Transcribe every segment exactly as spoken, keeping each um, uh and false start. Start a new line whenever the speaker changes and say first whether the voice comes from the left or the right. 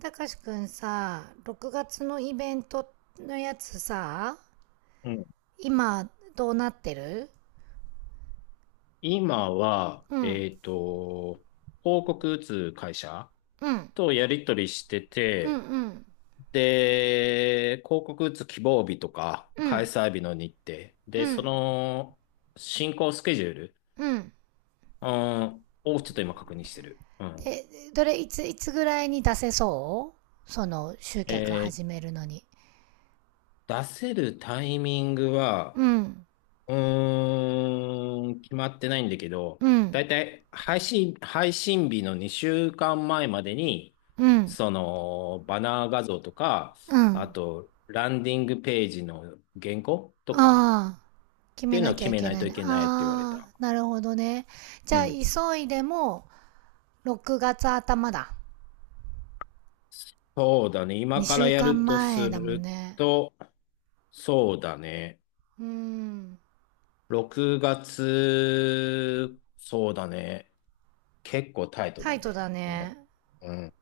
right: たかしくんさ、ろくがつのイベントのやつさ、
left: うん。
right: 今どうなってる？
left: 今は、
right: うん、
left: えっと、広告打つ会社
right: うん、
left: とやり取りして
right: うん、
left: て、
right: うん、
left: で、広告打つ希望日とか、
right: う
left: 開
right: ん、
left: 催日の日程、
right: う
left: で、そ
right: ん、
left: の進行スケジュール、
right: うん。
left: うん、をちょっと今確認してる。うん。
right: で、どれ、いつ、いつぐらいに出せそう？その集客始
left: え
right: めるのに。
left: 出せるタイミング
right: う
left: は、
right: ん、
left: うーん、決まってないんだけど、
right: うん、
left: だいたい配信、配信日の2週間前まえまでに、
right: うん、
left: その、バナー画像とか、
right: う
left: あ
right: ん。
left: と、ランディングページの原稿とか
right: ああ、決
left: って
right: め
left: いうのを
right: なき
left: 決
right: ゃい
left: め
right: け
left: ない
right: ない
left: とい
right: ね。
left: けないって言われ
right: あ
left: た。
right: あ、なるほどね。じ
left: う
right: ゃあ、
left: ん。
right: 急いでもろくがつ頭だ。
left: そうだね。今か
right: 2
left: ら
right: 週
left: やる
right: 間
left: とす
right: 前だもん
left: る
right: ね。
left: と、そうだね。
right: うん。
left: ろくがつ、そうだね。結構タイト
right: タ
left: だ
right: イト
left: ね。
right: だ
left: う
right: ね。
left: ん。うん。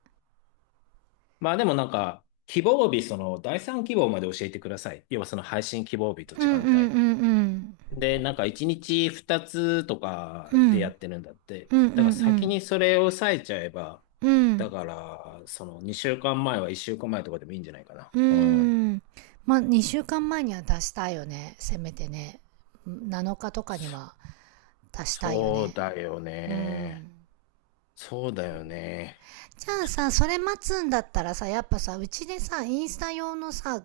left: まあでもなんか、希望日、その第三希望まで教えてください。要はその配信希望日と
right: うん
left: 時
right: うんうん
left: 間帯。
right: うん。
left: で、なんかいちにちふたつとか
right: う
left: でや
right: ん。
left: ってるんだって。
right: うんう
left: だから先
right: ん
left: にそれを抑えちゃえば、
right: う
left: だ
right: ん。
left: から、そのにしゅうかんまえはいっしゅうかんまえとかでもいいんじゃないかな。
right: うん。
left: うん。
right: うん。まあ、にしゅうかんまえには出したいよね。せめてね。なのかとかに
left: そ、
right: は出したいよ
left: そう
right: ね。
left: だよ
right: う
left: ね。
right: ん。
left: そうだよね。
right: じゃあ
left: ちょっ
right: さ、
left: と、
right: それ待つんだったらさ、やっぱさ、うちでさ、インスタ用のさ、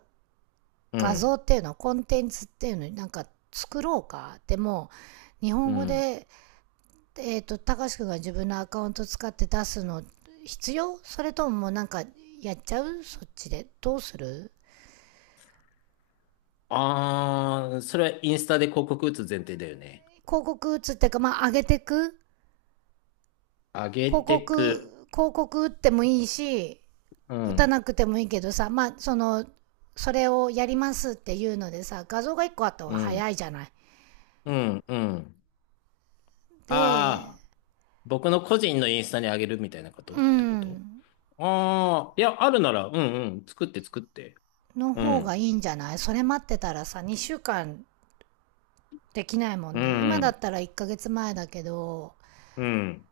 left: う
right: 画像
left: ん。
right: っていうの、コンテンツっていうの、なんか作ろうか。でも、日
left: う
right: 本語
left: ん。
right: でえっ、と、たかしくんが自分のアカウント使って出すの必要？それとも、もうなんかやっちゃう、そっちで？どうする？
left: ああ、それはインスタで広告打つ前提だよね。
right: 広告打つっていうか、まあ上げてく。
left: あげ
right: 広
left: て
right: 告、
left: く。
right: 広告打ってもいいし、
left: う
right: 打た
left: ん、
right: なくてもいいけどさ、まあその、それをやりますっていうのでさ、画像がいっこあった方
left: う
right: が
left: ん、
right: 早いじゃない。
left: うん、うん。
right: で、
left: ああ、僕の個人のインスタにあげるみたいなこと
right: う
left: ってこと？
right: ん、
left: ああー、いや、あるなら、うんうん、作って作って。
right: の
left: う
right: 方がい
left: ん、
right: いんじゃない？それ待ってたらさ、にしゅうかんできないもん
left: う
right: ね。今だ
left: ん、
right: ったらいっかげつまえだけど、
left: うん、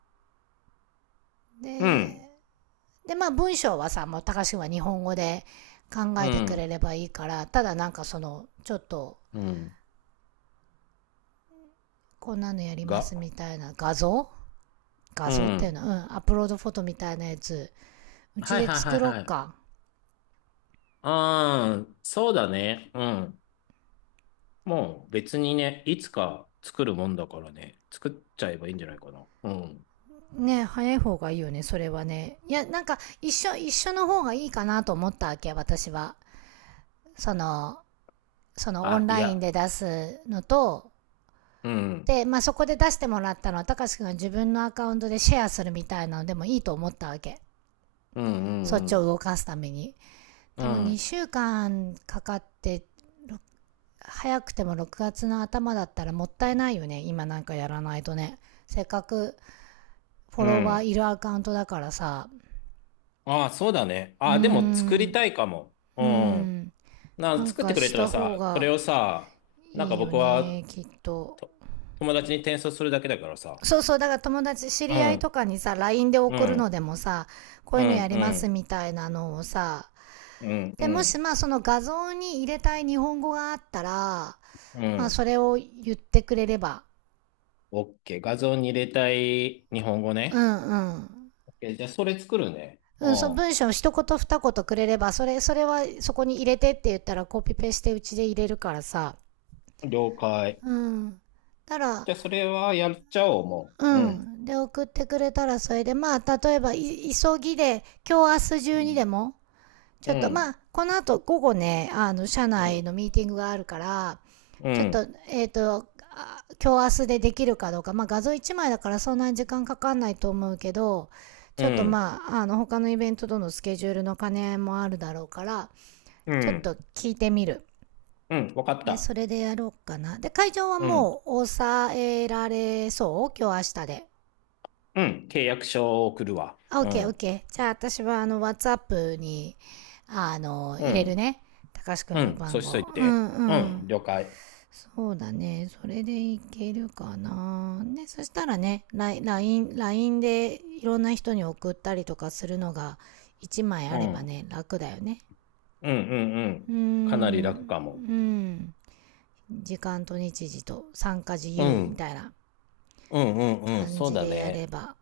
left: うん、
right: で、で、まあ文章はさ、もう高橋君は日本語で考
left: う
right: えてくれ
left: ん、
right: ればいいから、ただなんかその、ちょっと、
left: うん、
right: こんなのやりま
left: が、
right: すみたいな画像、画
left: う
right: 像っていう
left: ん。
right: のは、うん、アップロードフォトみたいなやつ、うち
left: はい
right: で
left: はいはい
right: 作ろ
left: は
right: っ
left: い。
right: か。
left: ああ、そうだね。うん。もう別にね、いつか作るもんだからね、作っちゃえばいいんじゃないかな。うん。
right: ね、早い方がいいよね、それはね。いや、なんか、一緒、一緒の方がいいかなと思ったわけ、私は。その、そのオン
left: あ、い
right: ライン
left: や、
right: で出すのと、
left: うん、
right: で、まあ、そこで出してもらったのは、高橋くんが自分のアカウントでシェアするみたいなのでもいいと思ったわけ。
left: うん、
right: そっ
left: う
right: ちを
left: ん、
right: 動かすために。
left: う
right: でも
left: ん、
right: にしゅうかんかんかかって、早くてもろくがつの頭だったらもったいないよね。今なんかやらないとね。せっかくフ
left: う
right: ォ
left: ん、う
right: ロワーい
left: ん。
right: るアカウントだからさ。
left: ああ、そうだね。
right: う
left: あ
right: ー
left: あ、でも作りた
right: ん。
left: いかも。う
right: うー
left: ん。
right: ん。な
left: な、
right: ん
left: 作って
right: か
left: くれ
right: し
left: たら
right: た方
left: さ、それ
right: が
left: をさ、なん
right: い
left: か
right: いよ
left: 僕は
right: ね、きっと。
left: と友達に転送するだけだからさ。
right: そうそう、だから友達、知
left: う
right: り合い
left: ん、
right: とかにさ、ライン で
left: う
right: 送る
left: ん、
right: のでもさ、こう
left: う
right: いうのや
left: ん、
right: り
left: う
right: ます
left: ん、
right: みたいなのをさ、
left: うん、
right: で、
left: う
right: もし
left: ん、
right: まあその画像に入れたい日本語があったら、
left: う
right: まあ、
left: ん。
right: それを言ってくれれば、
left: オッケー。画像に入れたい日本語
right: う
left: ね。
right: んうん。
left: オッケー。じゃあ、それ作るね。
right: うん、その
left: う
right: 文章を一言二言くれれば、それ、それはそこに入れてって言ったらコピペしてうちで入れるからさ。
left: ん。了解。
right: うん。だから、
left: じゃあ、それはやっちゃおう、も
right: う
left: う。うん。
right: ん。で、送ってくれたらそれで、まあ、例えば、急ぎで、今日明日
left: う
right: 中にで
left: ん。
right: も、ち
left: う
right: ょっとま
left: ん。
right: あ、この後午後ね、あの、社
left: う
right: 内
left: ん。
right: のミーティングがあるから、
left: う
right: ちょっ
left: ん。
right: と、えっ、と、今日明日でできるかどうか、まあ画像いちまいだからそんなに時間かかんないと思うけど、
left: う
right: ちょっと
left: ん
right: まあ、あの、他のイベントとのスケジュールの兼ね合いもあるだろうから、
left: う
right: ちょっ
left: ん。
right: と聞いてみる。
left: うん。わかっ
right: で、そ
left: た。
right: れでやろうかな。で、会場は
left: うん。
right: もう抑えられそう？今日明日で。
left: うん。契約書を送るわ。
right: あ、オッ
left: う
right: ケーオッ
left: ん。
right: ケー。じゃあ私はあの、WhatsApp に、あの、
left: う
right: 入れる
left: ん。
right: ね。たかしくん
left: う
right: の
left: ん。そう
right: 番
left: しとい
right: 号。う
left: て。
right: んう
left: う
right: ん。
left: ん。了解。
right: そうだね。それでいけるかな。ね、そしたらね、ラインラインでいろんな人に送ったりとかするのがいちまい
left: う
right: あれ
left: ん。う
right: ば
left: ん
right: ね、楽だよね。
left: うんう
right: うーん、
left: ん。かなり楽かも。
right: うん。時間と日時と参加自
left: う
right: 由み
left: ん。
right: たいな
left: うんうんうん。
right: 感
left: そう
right: じ
left: だ
right: でやれ
left: ね。
right: ば。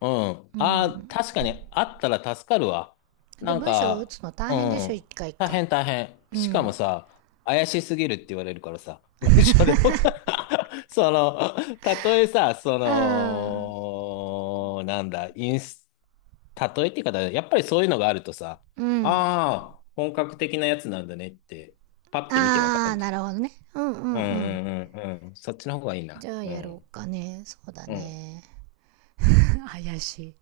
left: うん。
right: う
left: ああ、
right: ん。
left: 確かにあったら助かるわ。
right: で、
left: なん
right: 文章を打
left: か、
right: つの大
left: う
right: 変でしょ、一
left: ん。
right: 回一
left: 大
right: 回。
left: 変大変。
right: う
left: しかも
right: ん。
left: さ、怪しすぎるって言われるからさ。文章で僕。 その、たとえさ、そ
right: うん。
left: の、なんだ、インス、たとえって言い方、やっぱりそういうのがあるとさ、
right: うん。
left: ああ、本格的なやつなんだねって、パッて見てわか
right: あー、
left: るじ
right: なるほどね。うんう
left: ゃん。う
right: んうん。
left: んうんうんうん。そっちの方がいいな。
right: じゃあ
left: う
right: やろ
left: ん。
right: うかね。そうだ
left: うん。
right: ね。怪しい。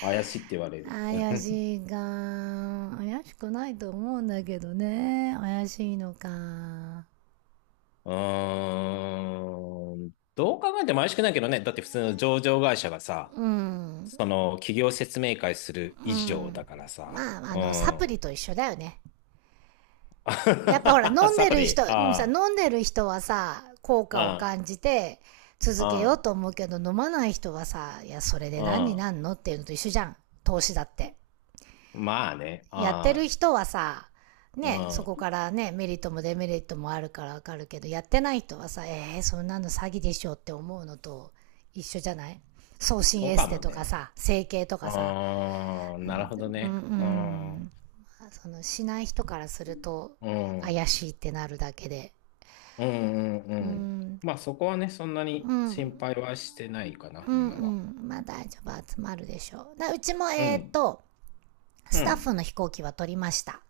left: 怪しいって言われる。う
right: 怪
left: ん。
right: しいか。怪しくないと思うんだけどね。怪しいのか。
left: うーん。どう考えても怪しくないけどね。だって普通の上場会社がさ、
right: うん。
left: その企業説明会する
right: う
left: 以上だ
right: ん。
left: からさ。
right: まあ、あ
left: う
right: の、サ
left: ん。
right: プリと一緒だよね。やっぱほら、飲ん
left: サ
right: で
left: プ
right: る人、
left: リ。
right: さ、
left: あ
right: 飲んでる人はさ、効果を
left: あ、
right: 感じて
left: う
right: 続けよう
left: ん、
right: と思うけど、飲まない人はさ、いや、それで
left: う
right: 何に
left: ん、
right: なんのっていうのと一緒じゃん。投資だって。
left: うん。まあね。
right: やってる
left: あ
right: 人はさ、ね、そ
left: あ、
right: こ
left: うん。
right: からね、メリットもデメリットもあるからわかるけど、やってない人はさ、えー、そんなの詐欺でしょって思うのと一緒じゃない？送信
left: そう
right: エ
left: か
right: ステ
left: も
right: とか
left: ね。
right: さ、整形と
left: う
right: かさ、
left: ーん。なるほど
right: うん、う
left: ね。うん。う
right: ん、その、しない人からすると
left: ん。
right: 怪しいってなるだけで、
left: あああまあねああうんそうかもねああなるほどねうんうんうん
right: う
left: うんうん。
right: ん、
left: まあそこはね、そんな
right: う
left: に
right: ん、うん、
left: 心配はしてないかな、
right: う
left: 今は。
right: ん、まあ大丈夫、集まるでしょう。だうちも、
left: う
right: えーっ
left: ん。
right: と、
left: う
right: スタッ
left: ん。
right: フの飛行機は取りました。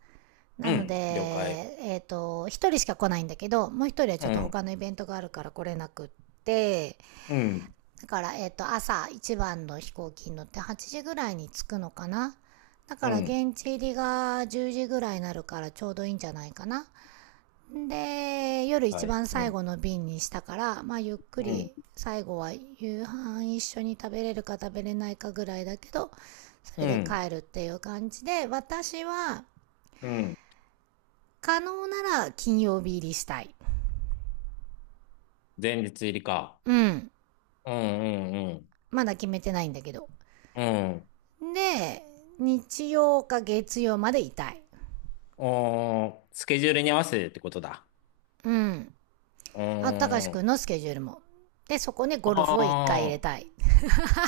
right: な
left: う
right: ので、
left: ん。了解。
right: えっ、と、一人しか来ないんだけど、もう一人は
left: う
right: ちょっと
left: ん、
right: 他のイベントがあるから来れなくって、
left: うん、
right: だから、えっ、と、朝一番の飛行機に乗ってはちじぐらいに着くのかな。だか
left: う
right: ら
left: ん、
right: 現地入りがじゅうじぐらいになるからちょうどいいんじゃないかな。で、夜一
left: はい。
right: 番
left: う
right: 最
left: ん、
right: 後の便にしたから、まあゆっく
left: うん、
right: り最後は夕飯一緒に食べれるか食べれないかぐらいだけど、そ
left: う
right: れで
left: ん、
right: 帰るっていう感じで、私は
left: うん。
right: 可能なら金曜日入りしたい。
left: 前日入りか。
right: うん。
left: うん、うん、
right: まだ決めてないんだけど。
left: うん、うん。
right: で、日曜か月曜までいたい。
left: おー、スケジュールに合わせてってことだ。
right: うん。
left: う
right: あ、たかし
left: ー
right: くん
left: ん。
right: のスケジュールも。で、そこにゴ
left: あ
right: ルフを一回入れ
left: ー
right: たい。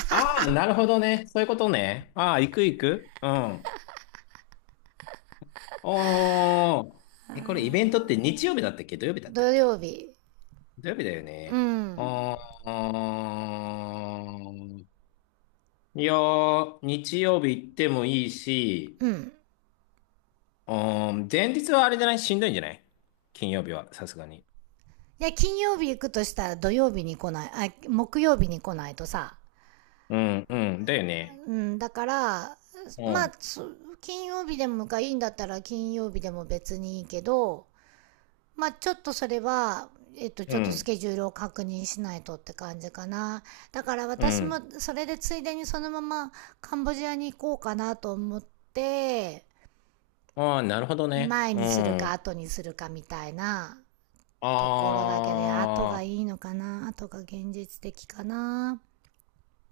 left: あー、なるほどね。そういうことね。ああ、行く行く。うん。おー。え、これイベントって日曜日だったっけ土曜日だったっ
right: 土曜
left: け？
right: 日。
left: 土曜日だよ
right: う
left: ね。
right: ん。
left: あー。いやー、日曜日行ってもいいし、
right: うん。
left: うーん、前日はあれじゃない？しんどいんじゃない？金曜日は、さすがに。
right: いや、金曜日行くとしたら土曜日に来ない、あ、木曜日に来ないとさ。
left: うん、うん、だよね。
right: うん、だから、
left: う
right: まあ、
left: ん、
right: 金曜日でもがいいんだったら金曜日でも別にいいけど、まあちょっとそれは、えっと、ち
left: う
right: ょっとス
left: ん、
right: ケジュールを確認しないとって感じかな。だから
left: う
right: 私も
left: ん。
right: それでついでにそのままカンボジアに行こうかなと思って、
left: ああ、なるほどね。
right: 前
left: う
right: にするか
left: ん。
right: 後にするかみたいなところだけで、後が
left: ああ、
right: いいのかな？後が現実的かな？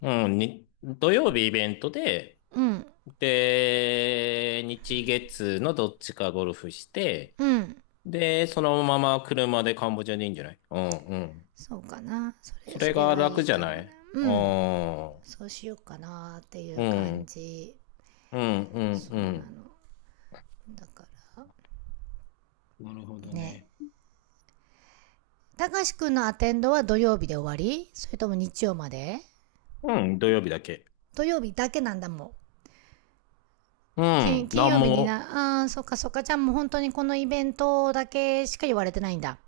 left: うん、に、土曜日イベントで、
right: うん、
left: で、日月のどっちかゴルフして、
right: うん。
left: で、そのまま車でカンボジアでいいんじゃない？うん、うん。
right: そうかな。そ
left: そ
right: れ、
left: れ
right: それ
left: が
right: がい
left: 楽
right: い
left: じゃ
right: か
left: な
right: も
left: い？
right: ね。
left: ああ
right: うん。
left: ー、
right: そうしようかなってい
left: う
right: う感
left: ん、
right: じ。
left: うん、うん、
right: そ
left: う
right: んな
left: ん。
right: の。だから、
left: なるほど
right: ね。
left: ね。
right: たかしくんのアテンドは土曜日で終わり？それとも日曜まで？
left: うん、土曜日だけ。
right: 土曜日だけなんだもん。
left: う
right: 金
left: ん。
right: 金
left: 何
right: 曜日に
left: も
right: な、あーそっかそっか、ちゃんもう本当にこのイベントだけしか言われてないんだ。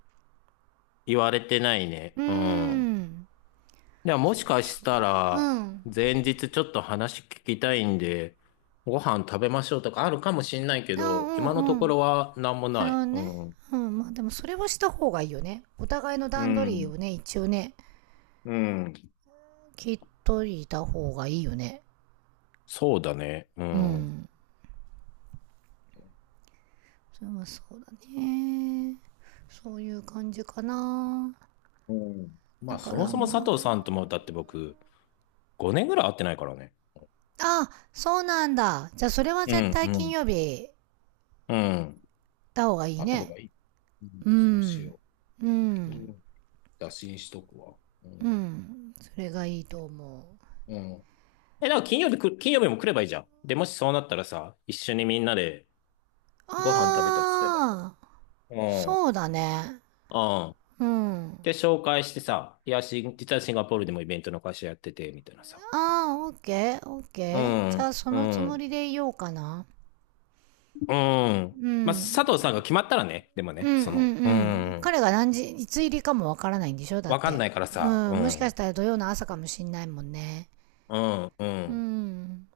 left: 言われてない
right: う
left: ね。
right: ー
left: うん。
right: ん。
left: ではも
right: そ
left: しかし
right: っか。
left: た
right: う
left: ら、
right: ん。
left: 前日ちょっと話聞きたいんで、ご飯食べましょうとかあるかもしんないけ
right: あーう
left: ど、今の
right: ん
left: と
right: う
left: こ
right: ん。
left: ろは何も
right: なる
left: な
right: ほ
left: い。
right: ど
left: う
right: ね。
left: ん。
right: うん、まあでもそれはした方がいいよね。お互いの
left: う
right: 段取り
left: ん。
right: をね、一応ね、
left: うん。
right: 聞いといた方がいいよね。
left: そうだね。う
right: う
left: ん。
right: ん。それはそうだね。そういう感じかな。
left: うん。ま
right: だ
left: あ、
right: か
left: そも
right: ら
left: そも
right: ま
left: 佐藤さん
right: あ、
left: とも、だって僕、ごねんぐらい会ってないからね。
right: あ、そうなんだ。じゃあそれは
left: う
right: 絶
left: ん、
right: 対
left: う
right: 金
left: ん、
right: 曜日
left: うん。
right: だ方がいい
left: 会った方
right: ね。
left: がいい。うん、
right: う
left: そうし
right: ん。
left: よ
right: う
left: う。金曜
right: ん。
left: 日打診しとくわ。う
right: う
left: ん、
right: ん。それがいいと思う。
left: うん。え、だから金曜日く、金曜日も来ればいいじゃん。で、もしそうなったらさ、一緒にみんなでご飯食べたりすればいいじ
right: ああ、
left: ゃん。うん。
right: そうだね。
left: うん。
right: うん。
left: で、紹介してさ、いや、し、実はシンガポールでもイベントの会社やってて、みたいなさ。
right: ああ、オッケー、オッケ
left: う
right: ー。じゃ
left: ん。
right: あそ
left: う
right: のつ
left: ん。う
right: も
left: ん。
right: りでいようかな。う
left: まあ、
right: ん。
left: 佐藤さんが決まったらね、でも
right: うん
left: ね、
right: うんう
left: その、う
right: ん。
left: ん。
right: 彼が何時、いつ入りかもわからないんでしょ？だっ
left: わかんな
right: て。
left: いから
right: う
left: さ、う
right: ん。もしかし
left: ん。
right: たら土曜の朝かもしんないもんね。
left: うん。う
right: う
left: ん。
right: ん。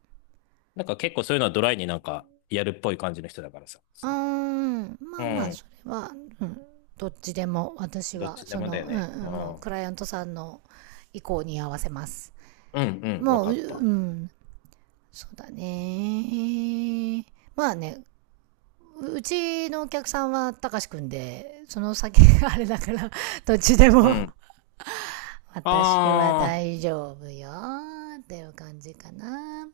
left: なんか結構そういうのはドライになんかやるっぽい感じの人だからさ、
right: うー
left: その、
right: うんま
left: う
right: あまあ
left: ん。
right: それは、うん、どっちでも私
left: どっ
right: は
left: ちで
right: そ
left: もだ
right: の、
left: よ
right: う
left: ね。う
right: ん
left: ん。
right: うん、もう
left: うん、
right: クライアントさんの意向に合わせます。
left: うん、わ
right: もう
left: か
right: う
left: った。
right: うん。そうだね。まあね。うちのお客さんはたかしくんでその先があれだから どっちで
left: う
right: も
left: ん。
right: 私は
left: あ
right: 大
left: あ。
right: 丈夫よっていう感じかな。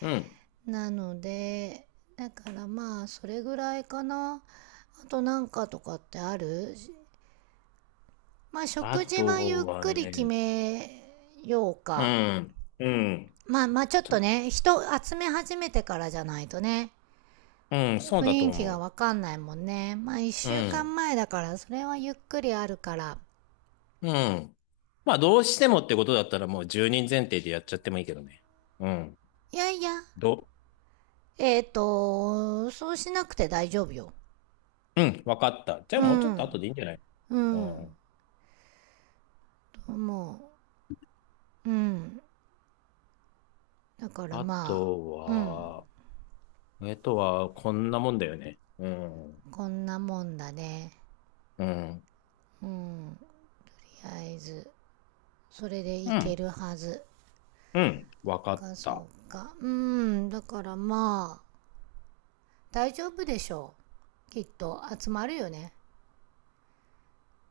left: うん。
right: なので、だからまあそれぐらいかな。あと、なんかとかってある？まあ、
left: あ
right: 食事はゆっ
left: とは
right: くり決
left: ね、
right: めよう
left: う
right: か。
left: ん、うん、
right: まあまあちょっ
left: ち
right: と
left: ょ、
right: ね、人集め始めてからじゃないとね、
left: うん、そう
right: 雰
left: だと
right: 囲気が
left: 思
right: わかんないもんね。まあ一
left: う。う
right: 週
left: ん、
right: 間前だから、それはゆっくりあるから。
left: うん。まあ、どうしてもってことだったらもうひとり提でやっちゃってもいいけどね。うん。
right: いやいや、
left: ど、
right: えっ、と、そうしなくて大丈夫よ。
left: うん、わかった。じゃあ
right: う
left: もうちょっと後
right: ん、
left: でいいんじゃない？
right: う
left: う
right: ん、
left: ん。
right: とう。うん。だから
left: あ
right: ま
left: と
right: あ、うん、
left: は、えっとは、こんなもんだよね。うん、うん、
right: こんなもんだね。
left: う
right: うん、とりあえず、それでい
left: ん、
right: けるはず。
left: うん、わかっ
right: かそ
left: た。
right: うかうーんだからまあ大丈夫でしょう、きっと集まるよね。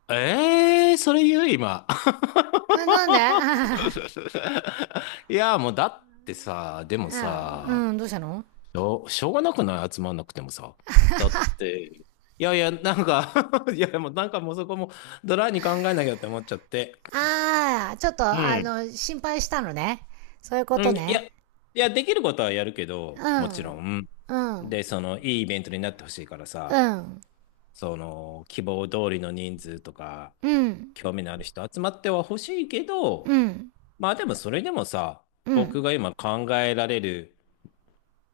left: ええー、それ言う今？
right: えなんで？
left: いや、もうだってさ、でも
right: う
left: さ、
right: んうん、どうしたの？
left: しょう、しょうがなくない？集まんなくてもさ。だって、いやいや、なんか。 いや、もうなんかもうそこもドライに考えなきゃって思っちゃって。
right: ああ、ちょっと
left: う
right: あ
left: ん。
right: の心配したのね、そういうこ
left: う
right: と
left: ん、いや、
right: ね。
left: いや、できることはやるけど、
right: う
left: もちろ
right: ん
left: ん。
right: うん
left: で、その、いいイベントになってほしいから
right: う
left: さ、
right: ん
left: その、希望通りの人数とか、
right: うん
left: 興味のある人集まってはほしいけど、
right: うん
left: まあでもそれでもさ、
right: う
left: 僕
right: ん
left: が今考えられる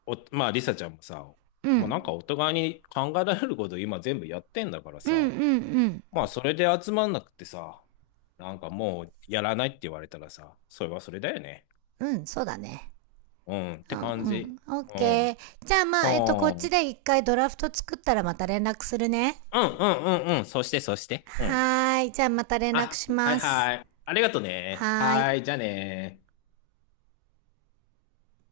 left: お、まあ、リサちゃんもさ、
right: うんう
left: もうなん
right: ん
left: かお互いに考えられること今全部やってんだから
right: うんう
left: さ、
right: ん
left: まあ、それで集まんなくてさ、なんかもうやらないって言われたらさ、それはそれだよね。
right: うんそうだね。
left: うんっ
right: う
left: て
right: ん
left: 感
right: う
left: じ。
right: ん、オッ
left: う
right: ケ
left: ん。
right: ー。じゃあまあ、えっとこっ
left: は
right: ち
left: あ。
right: で一回ドラフト作ったらまた連絡するね。
left: うんうんうんうん。そしてそして。うん。
right: はーい。じゃあまた連絡
left: あ、
right: し
left: はい
right: ます。
left: はい。ありがとね。
right: はー
left: は
right: い。
left: い、じゃあね。